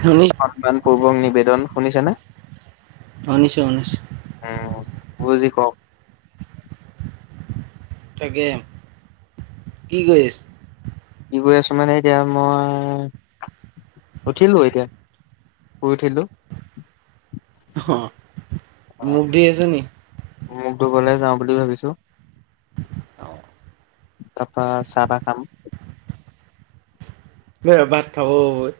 শুনি সন্মান পূৰ্বক নিবেদন শুনিছেনে? শুনিছো শুনিছো। উম গুৰুজী কওক। তাকে। কি কৰি আছে? কি কৰি আছো মানে এতিয়া মই, উঠিলো এতিয়া শুই উঠিলো। অহ, অ', মুখ ধুই আছে নি? মুখ ধুবলে যাওঁ বুলি ভাবিছো। অ। তাপা চাহ তাহ খাম। [unintelligible] ভাত খাব হব‌ই।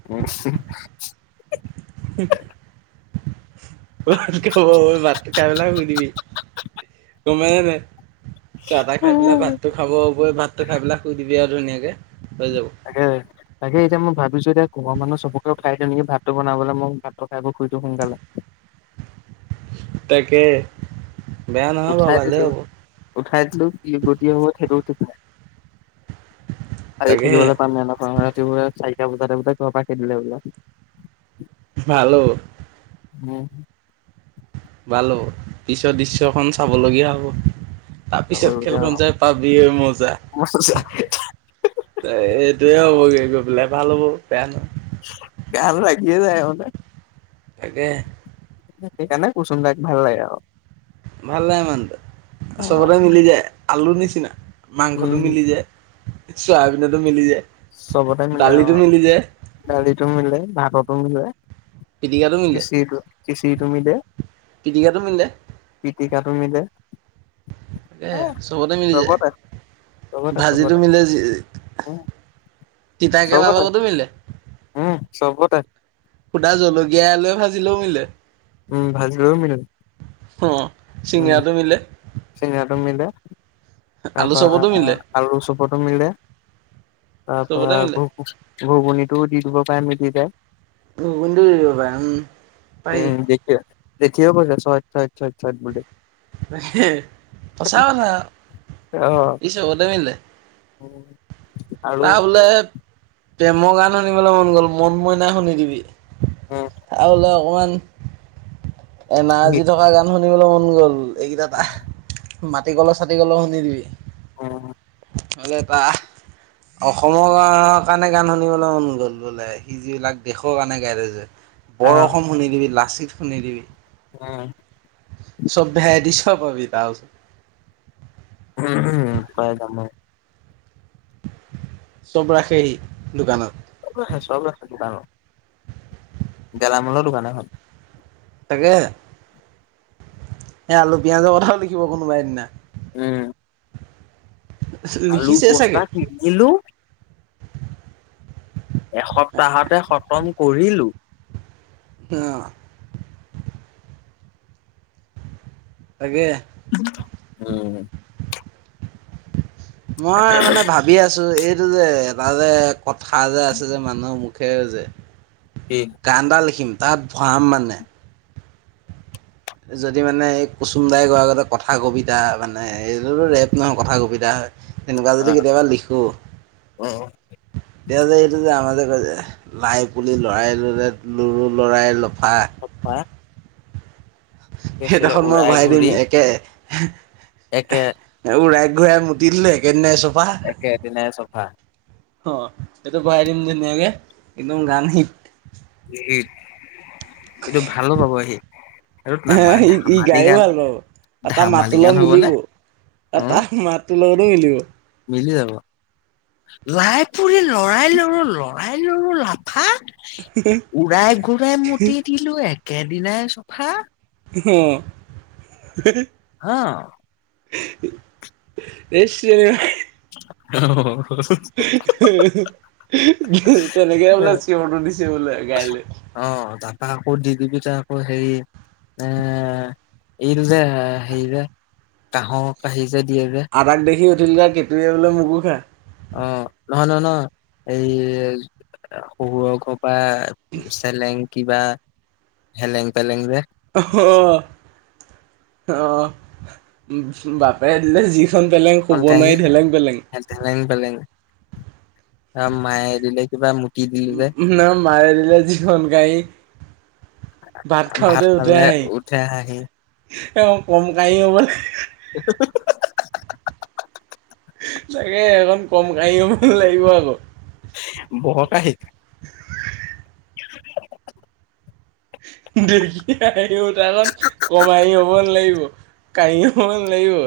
[unintelligible] [inaudible] [unintelligible] ভাতটো খাই পেলাই শুই দিবি কমাই নাই চাহ তাহ খাই পেলাই ভাতটো খাব হবই ভাত ভাতটো খাই পেলাই শুই দিবি আৰু ধুনীয়াকে হৈ যাব তাকে তাকে এতিয়া মই ভাবিছো এতিয়া ঘৰ মানুহ চবকে উঠাই দিওঁ নেকি ভাতটো বনাবলে মই ভাতটো খাই বই শুই দিওঁ সোনকালে তাকে বেয়া নহয় বাৰু উঠাই ভালেই দিলো হ'ব উঠাই দিলো কি গতি হয় সেইটো ঠিক নাই আহি তাকে থাকিবলৈ পাম নে নহয় ৰাতিপুৱা চাৰিটা বজাতে বজাই খৰৰ পৰা খেদিলে বোলে ভালো উম ভাল হ'ব পিছৰ দৃশ্যখন চাবলগীয়া হ'ব তাৰপিছত খেলখন চাই পাবি ৰহ মজা এইটোয়ে হ'বগে গৈ পেলাই ভাল হ'ব বেয়া নহয় গান লাগিয়ে যায় মানে তাকে সেইকাৰণে কুসুম দাক ভাল লাগে আৰু ভাল [unintelligible] আৰু। চবতে মিলি যায় আলুৰ নিচিনা মাংসটো উম মিলি যায় চয়াবিনাটো মিলি যায় চবতে মিলে অ দালিটো মিলি যায় দালিতো মিলে ভাততো মিলে পিটিকাটো মিলে খিছিৰটো খিচিৰি টো মিলে পিটিকাটো মিলে পিটিকাটো মিলে এ এই চবতে মিলি যায় চবতে ভাজিটো চবতে মিলে যি উম তিতাকেৰেলা চবতে লগতো মিলে উম চবতে সুধা জলকীয়া আলুৱে ভাজিলেও মিলে উম ভাজিলেও মিলে অ উম চিঙৰাটো মিলে চিঙৰাটো মিলে তাৰ আলু চপতো পৰা মিলে আলু চুপতো মিলে তাৰ চবতে পৰা মিলে ঘু ঘুগুনটো দি দিব পাৰি দি মিলি যায় [unintelligible] কিয়‌ জেঠি অ কৈছে চইত চইত চ ইত বুলি হে সঁচা কথা আও অ সি চবতে মিলে [unintelligible] তাৰ বোলে প্ৰেমৰ গান শুনিবলৈ মন গ'ল মন মইনা শুনি দিবি উম আৰু হ'লে অকণমান সি- এনাৰ্জী থকা গান শুনিবলৈ মন গ'ল এইকেইটা এটা মাটি কলৰ চাটি কল শুনি দিবি উম [unintelligible] অসমৰ কাৰণে গান শুনিবলৈ মন গ'ল বোলে সি যিবিলাক দেশৰ কাৰণে গাই থৈছে আহ বৰষুণ শুনি দিবি লাচিত শুনি দিবি উম [unintelligible] উম উম হয় দাম হয় চব ৰাখে সি দোকানত চব ৰাখে চব ৰাখে দোকানত গেলামালৰ দোকান এখন তাকে এ আলু পিয়াজৰ কথাও লিখিব কোনোবাই দিনা উম আলু লিখিছে বস্তা চাগে কিনিলো এসপ্তাহতে খতম কৰিলোঁ ন তাকে উম মই মানে ভাবি আছো এইটো যে এটা যে কথা যে আছে যে মানুহৰ মুখে যে কি গানটা লিখিম তাত ভৰাম মানে যদি মানে এই কুচুমদাই কোৱাৰ আগতে কথা কবিতা মানে এইটোতো ৰেপ নহয় কথা কবিতাহে তেনেকুৱা যদি অ', কেতিয়াবা লিখো উম, তে যে এইটো যে আমাৰ যে কয় যে লাই পুলি লৰাই লুৰু লৰু লৰাই লফা পাপা সেইডখৰ মই উৰাই ভৰাই দিম ঘূৰি একে একে উৰাই ঘূৰাই মুতি দিলে একেইদিনাই চফা একেদিনাই চফা অ সেইটো ভৰাই দিম ধুনীয়াকে একদম গান হিত হিত এইটো ভালো পাব সি এইটো হে ই ই ধেমালি গায়ও গান ভাল পাব আ তা ধেমালি মাতটো গান লগত হ'বনে? মিলিবও আ উম, তা মাত তোৰ লগতো মিলিব মিলি যাব লাই পুলি লৰাই ৰুলো লৰাই ৰুলো লাফা উৰাই ঘূৰাই মুতি দিলো একেদিনাই চফা অ অহ এই চিঞৰে অহ অহ তেনেকে বোলে চিঞৰটো দিছে বোলে গাই লৈ অ তাপা আকৌ দি দিবি তাৰ আকৌ হেৰি এ এইটো যে হেৰি যে কাহৰ কাহি যে দিয়ে যে আদাক দেখি উঠিল গা কেঁকুৰীয়ে বোলে মোকো খা অ নহয় নহয় নহ এই শহুৰৰ ঘ বা চেলেং কিবা হেলেং পেলেং যে অহ অহ বাপেৰে দিলে জি খন পেলেং শুব নোৱাৰি ঢেলেং পেলেং ঢেলেং পেলেং আ মায়ে দিলে কিবা মুটি দি নহয় মাৰে দিলে যিখন কাহি ভাত খাওঁতে উঠে খালে হাঁহি। উঠে হাঁহি এইখন কম কাঁহি হ'বনে? ত [unintelligible] তাকে এইখন কম কহি হ'ব নালাগিব আক বৰ কাঁহি। [unintelligible] [unintelligible] দেখি হাঁহি উঠা খন কম কাঁহি হব নেলাগিব কাঁহি হ'ব‌ নেলাগিব?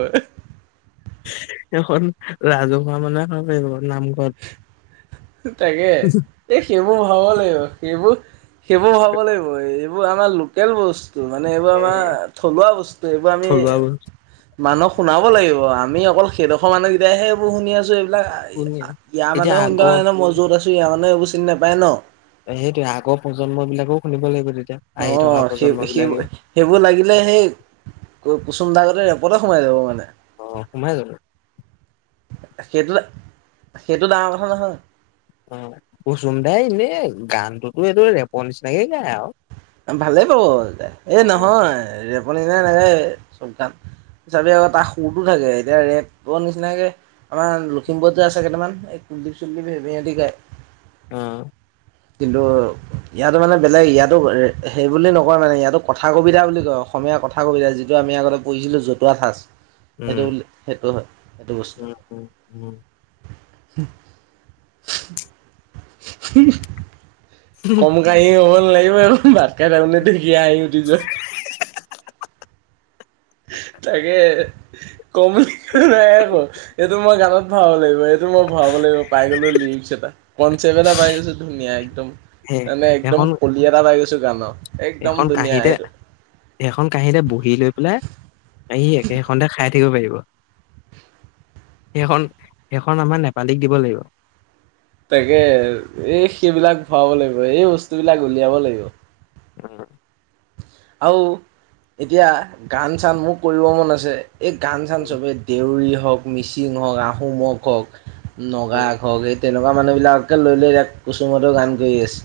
সেখন ৰাজহুৱা মানুহে খাব পাৰিব, নাম তাকে এই সেইবোৰ ভৰাব লাগিব সেইবোৰ সেইবোৰ ভৰাব লাগিব। এ এইবোৰ আমাৰ লোকেল বস্ত তো মানে এইবোৰ আমাৰ থলুৱা বস্তু এইবোৰ আমি থলুৱা বস্তু মানুহক শুনাব লাগিব। আমি অকল সেইডখৰ মানুহকেইটাই হে এইবোৰ শুনি আছো এইবিলাক যেন ইয়াৰ মানুহ শুনি থকা নাই ন মই য'ত আছো ইয়াৰ মানে একবোৰ চিনি নাপায় ন ত' সেইটোয়ে আগৰ প্ৰজন্ম বিলাকো শুনিব লাগিব তেতিয়া। আহি থকা অঁ সেই প্ৰজন্ম সেই বিলাকেও সেইবোৰ লাগিলে সেই কুচুম দা গতে ৰেপতে সোমাই যাব মানে অ' সোমাই যাব। সেইটো সেইটো ডাঙৰ কথা নহয়। অঁ কুচুম দাই এনে গানটোতো এইটো ৰেপৰ নিচিনাকে গায় আও ভালেই বাও এই নহয়, ৰেপ নিচিনাকে নাগাই চব গান। চাবি আকৌ তাক সুৰটো থাকে এতিয়া ৰেপ' নিচিনাকে আমাৰ লখিমপুৰত যে আছে কেইটামান এই কুলদীপ চুলদীপ সে সিহঁতি গায়। ওম। কিন্তু ইয়াতো মানে বেলেগ। ইয়াতো ৰে সেই বুলি নকয় মানে, ইয়াতো কথা - কবিতা বুলি কয়। অসমীয়া কথা কবিতা, যিটো আমি আগতে পঢ়িছিলোঁ জতুৱা ঠাঁচ [inaudible] সেইটো বুলি সেইটো হয় সেইটো বস্তু। [unintelligible] কম কাঁহি হ'ব নালাগিব সেইখন, ভাত খাই থাকোঙতে তাৰমনে দেখি আহি উঠি যোৱা। তাকে হে কম নাই আকৌ এইটো মই গানত ভাব লাগিব। এই টো মই ভৰাব লাগিব পাই গ'লো লিৰিক্স এটা। কনচেপ্ট এটা পাই গৈছো ধুনীয়া একদম সেই মানে একদম সেইখন কলি এটা পাই গৈছো গানৰ একদম সেইখন ধুনীয়া কাঁহীতে এইটো। সেইখন কাঁহীতে বহি লৈ পেলাই, এই সি সেইখনতে খাই থকি পাৰিব। সেইখন সেইখন আমাৰ নেপালীক দিব লাগিব তাকে এই সেইবিলাক ভৰাব লাগিব এই বস্তুবিলাক উলিয়াব লাগিব। উম [unintelligible] আও এতিয়া গান চান মোৰ কৰিব মন আছে। এ গান চান চবেই দেউৰী হওঁক মিচিং হওঁক আহোমক হওঁক উম নগাক হওঁক এই তেনেকুৱা মানুহ বিলাককে লৈ লৈ ইয়াক কুচুমতেও গান কৰি আছে।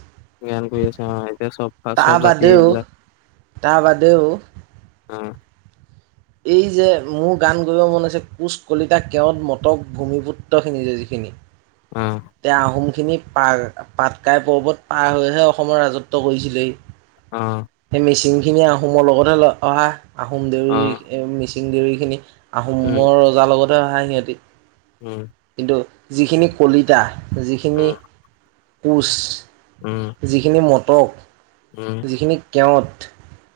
গান কৰি আছে অঁ, এতিয়া চব চব তা' জাতি বাদেউ এইবিলাক তা বাদেও। উম। এই যে মোৰ গান কৰিব মন আছে। কোচ, কলিতা, কেওত, মটক ভূমিপুত্ৰ খিনি যে যিখিনি আহ তে আহোম খিনি পা পাটকাই পৰ্বত পাৰ হৈহে অসমৰ ৰাজত্ব কৰিছিলেই অ সেই মিচিং খিনি আহোমৰ লগতহে অহা আহোম উম, দেউৰী মিচিং দেউৰী খিনি আহোমৰ ৰজাৰ লগততে অহা সিহঁতে উম কিন্তু যিখিনি কলিতা যিখিনি কোঁচ উম যিখিনি মটক উম, যিখিনি কেৱট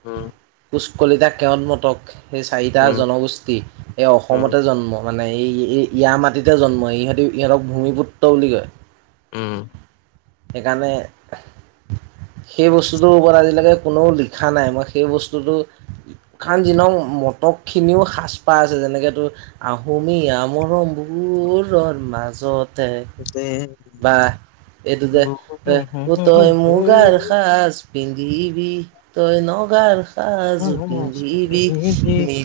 উম কুচ কলিতা কেৱট মটক সেই চাৰিটা উম, জনগোষ্ঠী এই উম, উম, উম, অসমতে জন্ম মানে এই ইয়াৰ মাটিতে জন্ম ইহঁতি ইহঁতক ভূমিপুত্ৰ বুলি কয় উম সেইকাৰণে সেই বস্তুটোৰ ওপৰত আজিলৈকে কোননেও লিখা নাই মই সেই বস্তুটো কাৰণ যিলওক মটকখিনিও সাজপাৰ আছে যেনেকেতো আহোমি আহোমবোৰৰ মাজতে দে বা এইটো যে তোই মুগাৰ সাজ পিন্ধি বি তোই নগাৰ অ', উম, পিন্ধিবি মি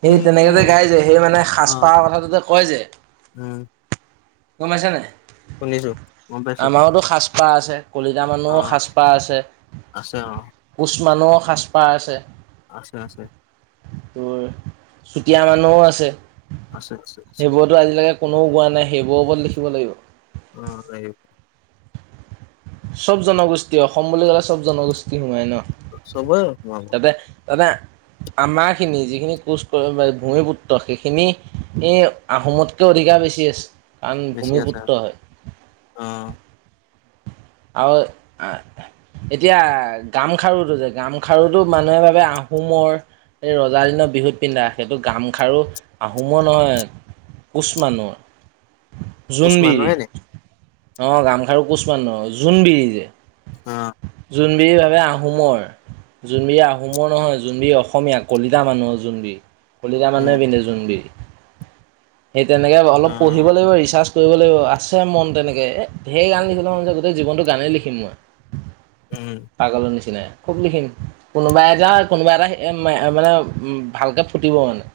সে তেনেকে যে গাই যায় সেই মানে সাজপাৰ কথাটোতে কয় যে উম গমপাইছানে গম পাইছো আমাৰতো সাজপাৰ আছে। কলিতা মানুহৰ অ', সাজপাৰ আছে আছে অ', কোচ মানুহৰ সাজপাৰ আছে। আছে আছে তোৰ চুতীয়া মানুহও আছে। আছে আছে আছে সেইবোৰতো আজিলৈকে কোনো কোৱা নাই সেইবোৰ ওপৰত লিখিব লাগিব অ ন চব জনগোষ্ঠী অসম বুলি ক'লে চব জনগোষ্ঠী সোমাই ন চবোৰ ম তে দাদা আমাৰ খিনি যিখিনি কোচ ভূমিপুত্ৰ সেইখিনি এই আহোমতকৈ অধিকাৰ বেছি আছে। কাৰণ বেছি আছে ভূমিপুত্ৰ হয় অ আৰু এতিয়া গামখাৰুটো যে গামখাৰুটো মানুহে ভাবে আহোমৰ এই ৰজাৰ দিনৰ বিহুত পিন্ধা সেইটো গামখাৰু আহোমৰ নহয় কোচ মানুহ কোচ জোনবিৰি মানুহে নি অ গামখাৰু কোচ মানুহৰ জোনবিৰি যে অ জোনবিৰি ভাবে আহোমৰ জোনবিৰি আহোমৰ নহয় জোনবিৰি অসমীয়া কলিতা মানুহৰ জোনবিৰি কলিতা মানুহে উম, পিন্ধে জোনবিৰি সেই তেনেকে অলপ পঢ়িব অ', লাগিব ৰিচাছ কৰিবলৌ আছে মন তেনেকে ঢেই গান লিখিব মন যায় গোটেই জীৱনটো গানেই লিখিম মই উম পাগলৰ নিচিনাই খুব লিখিম। কোনোবা এটা কোনোবা এটা এ মানে উ ভালকে ফুটিব মানে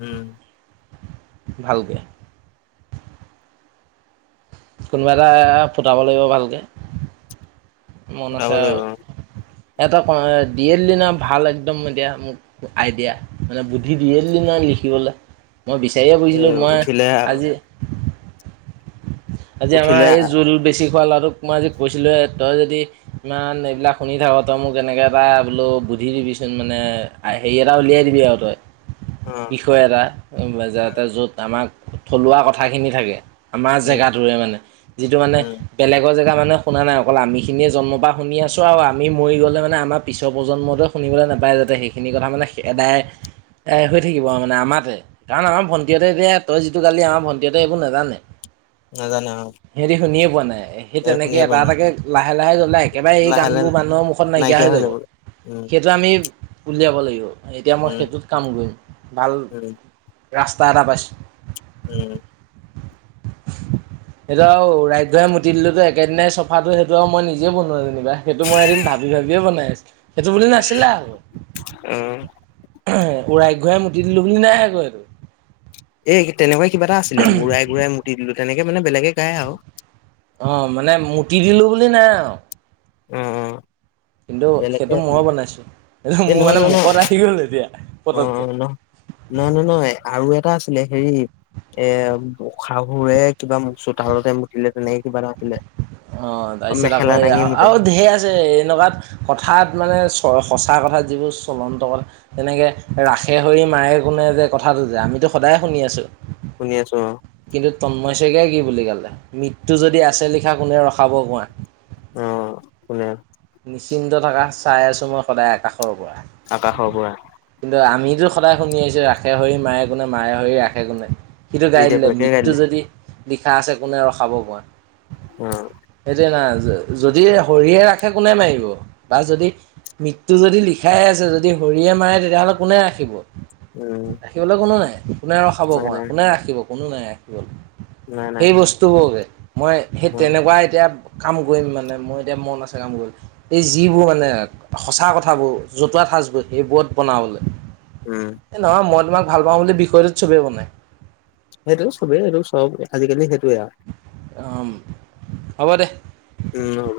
উম ভালকে কোনোবা এটা ফুটাব লাগিব ভালকে মন উঠাব আছে আৰু লাগিব এটা দিয়ে দিলি নহয় ভাল একদম এতিয়া মোক আইডিয়া মানে বুদ্ধি দিয়ে দিলি নহয় লিখিবলে মই বিচাৰিয়ে এ ফুৰিছিলোঁ মই উঠিলে আজি আজি আমাৰ উঠিলে এই অ', জোল বেছি খোৱা ল'ৰাটোক মই আজি কৈছিলোঁহে তই যদি ইমান এইবিলাক শুনি থাক তই মোক এনেকে এটা বোলো বুদ্ধি দিবিচোন মানে হেৰি এটা উলিয়াই দিবি আৰু তই অ বিষয় এটা যাতে য'ত আমাৰ থলুৱা কথাখিনি থাকে আমাৰ উম, জেগাত এ মানে যিটো মানে উম, বেলেগৰ জেগা মানুহে শুনা নাই অকল আমিখিনিয়ে জন্ম পৰা শুনি আছোঁ আৰু আমি মৰি গ'লে মানে আমাৰ পিছৰ প্ৰজন্মটোৱে শুনিবলৈ নাপায় যাতে সেইখিনি কথা মানে এদাই এ হৈ থাকিব আৰু মানে আমাতে কাৰণ আমাৰ ভণ্টিহঁতে এতিয়া তই যিটো গালি আমাৰ ভণ্টিহঁতে এইবোৰ নাজানে নাজানে অ সিহঁতে শুনিয়ে পোৱা নাই সেই এই তেনেকে শুনিয়ে পোৱা এটা নাই এটাকে লাহে লাহে জ্বলাই একেবাৰে এই লাহে গানবোৰ লাহে মানুহৰ মুখত নাইকিয়া হৈ যাব সেত সেইটো আমি উলিয়াব লাগিব এতিয়া মই উম, সেইটোত কাম কৰিম ভাল উম, ৰাস্তা এটা পাইছোঁ উম [inaudible] সেইটো আৰু উৰাই ঘুৰাই মুতি দিলো একেদিনাই চফাটো সেইটো আৰু মই নিজে বনোৱা যেনিবা সেইটো মই এদিন ভাবি ভাবিয়ে বনাই আছোঁ সেইটো বুলি নাছিলে আৰু উম উৰাই ঘূৰাই মুতি দিলো বুলি নাই আকৌ এইটো এই তেনেকুৱা কিবা এটা আছিলে ওৰাই ঘূৰাই মুতি দিলো তেনেকে মানে বেলেগে গায় আৰু অ মানে মুতি দিলো বুলি নাই আৰু অ অ কিন্তু বেলেগকে সেইটো মই আছিলে বনাইছো সেইটো এ মোৰ নহয় মানে নহয় নহয় মুখত আহি গ'ল এতিয়া অ অ পতকে নহ নহয় নহয় আৰু এটা আছিলে হেৰি এ উ শাহুৰে কিবা চোতলতে মুতিলে তেনেকে কিবা এটা আছিলে। অ তাৰপিছত আকৌ মেখেলা এ দাঙি আ মুতে আও ধেই আছে এনকাত কথাত মানে চ'ৰ সঁচা কথা যিবোৰ চলন্ত কথা তেনেকে ৰাসে হৰি মাৰে কোনে যে কথাটো যে আমিতো সদায় শুনি আছো শুনি আছো অ কিন্তু তন্ময় শইকীয়াই কি বুলি গালে মৃত্যু যদি আছে লিখা কোনে ৰখাব কোৱা অ কোনে নিশ্চিন্ত থকা চাই আছো মই সদায় আকাশৰ পৰা আকাশৰ পৰা কিন্তু আমিতো সদায় শুনি আহিছোঁ ৰাখে হৰি মাৰে কোনে মাৰে হৰি ৰাখে কোনে সিটো গাই এতিয়া দিলে বেলেগে গাই মৃত্যু দিলে যদি লিখা আছে কোনে ৰখাব কোৱা। উম। সেইটোয়ে না যদি হৰিয়ে ৰাখে কোনে মাৰিব বা যদি মৃত্যু যদি লিখাই আছে যদি হৰিয়ে মাৰে তেতিয়াহ'লে কোনে ৰাখিব। উম। ৰাখিবলৈ কোনো নাই, কোনে ৰখাব নাই কোৱা নাই কোনে ৰাখিব কোনো নাই। নাই নাই সেই বস্তুবোৰকে মই সেই অ তেনেকুৱা এতিয়া কাম কৰিম মানে মোৰ এতিয়া মন আছে কাম কৰিবলৈ। এই যিবোৰ মানে সঁচা কথাবোৰ জতুৱা ঠাঁচবোৰ সেইবোৰত বনাবলৈ। উম। এই নহয় মই তোমাক ভাল পাওঁ বুলি বিষয়টোত চবেই বনায়। সেইটোয়ে চবেই এইটো চব আজিকালি সেইটোয়ে আৰু। অঁ হ'ব দে। উম হ'ব।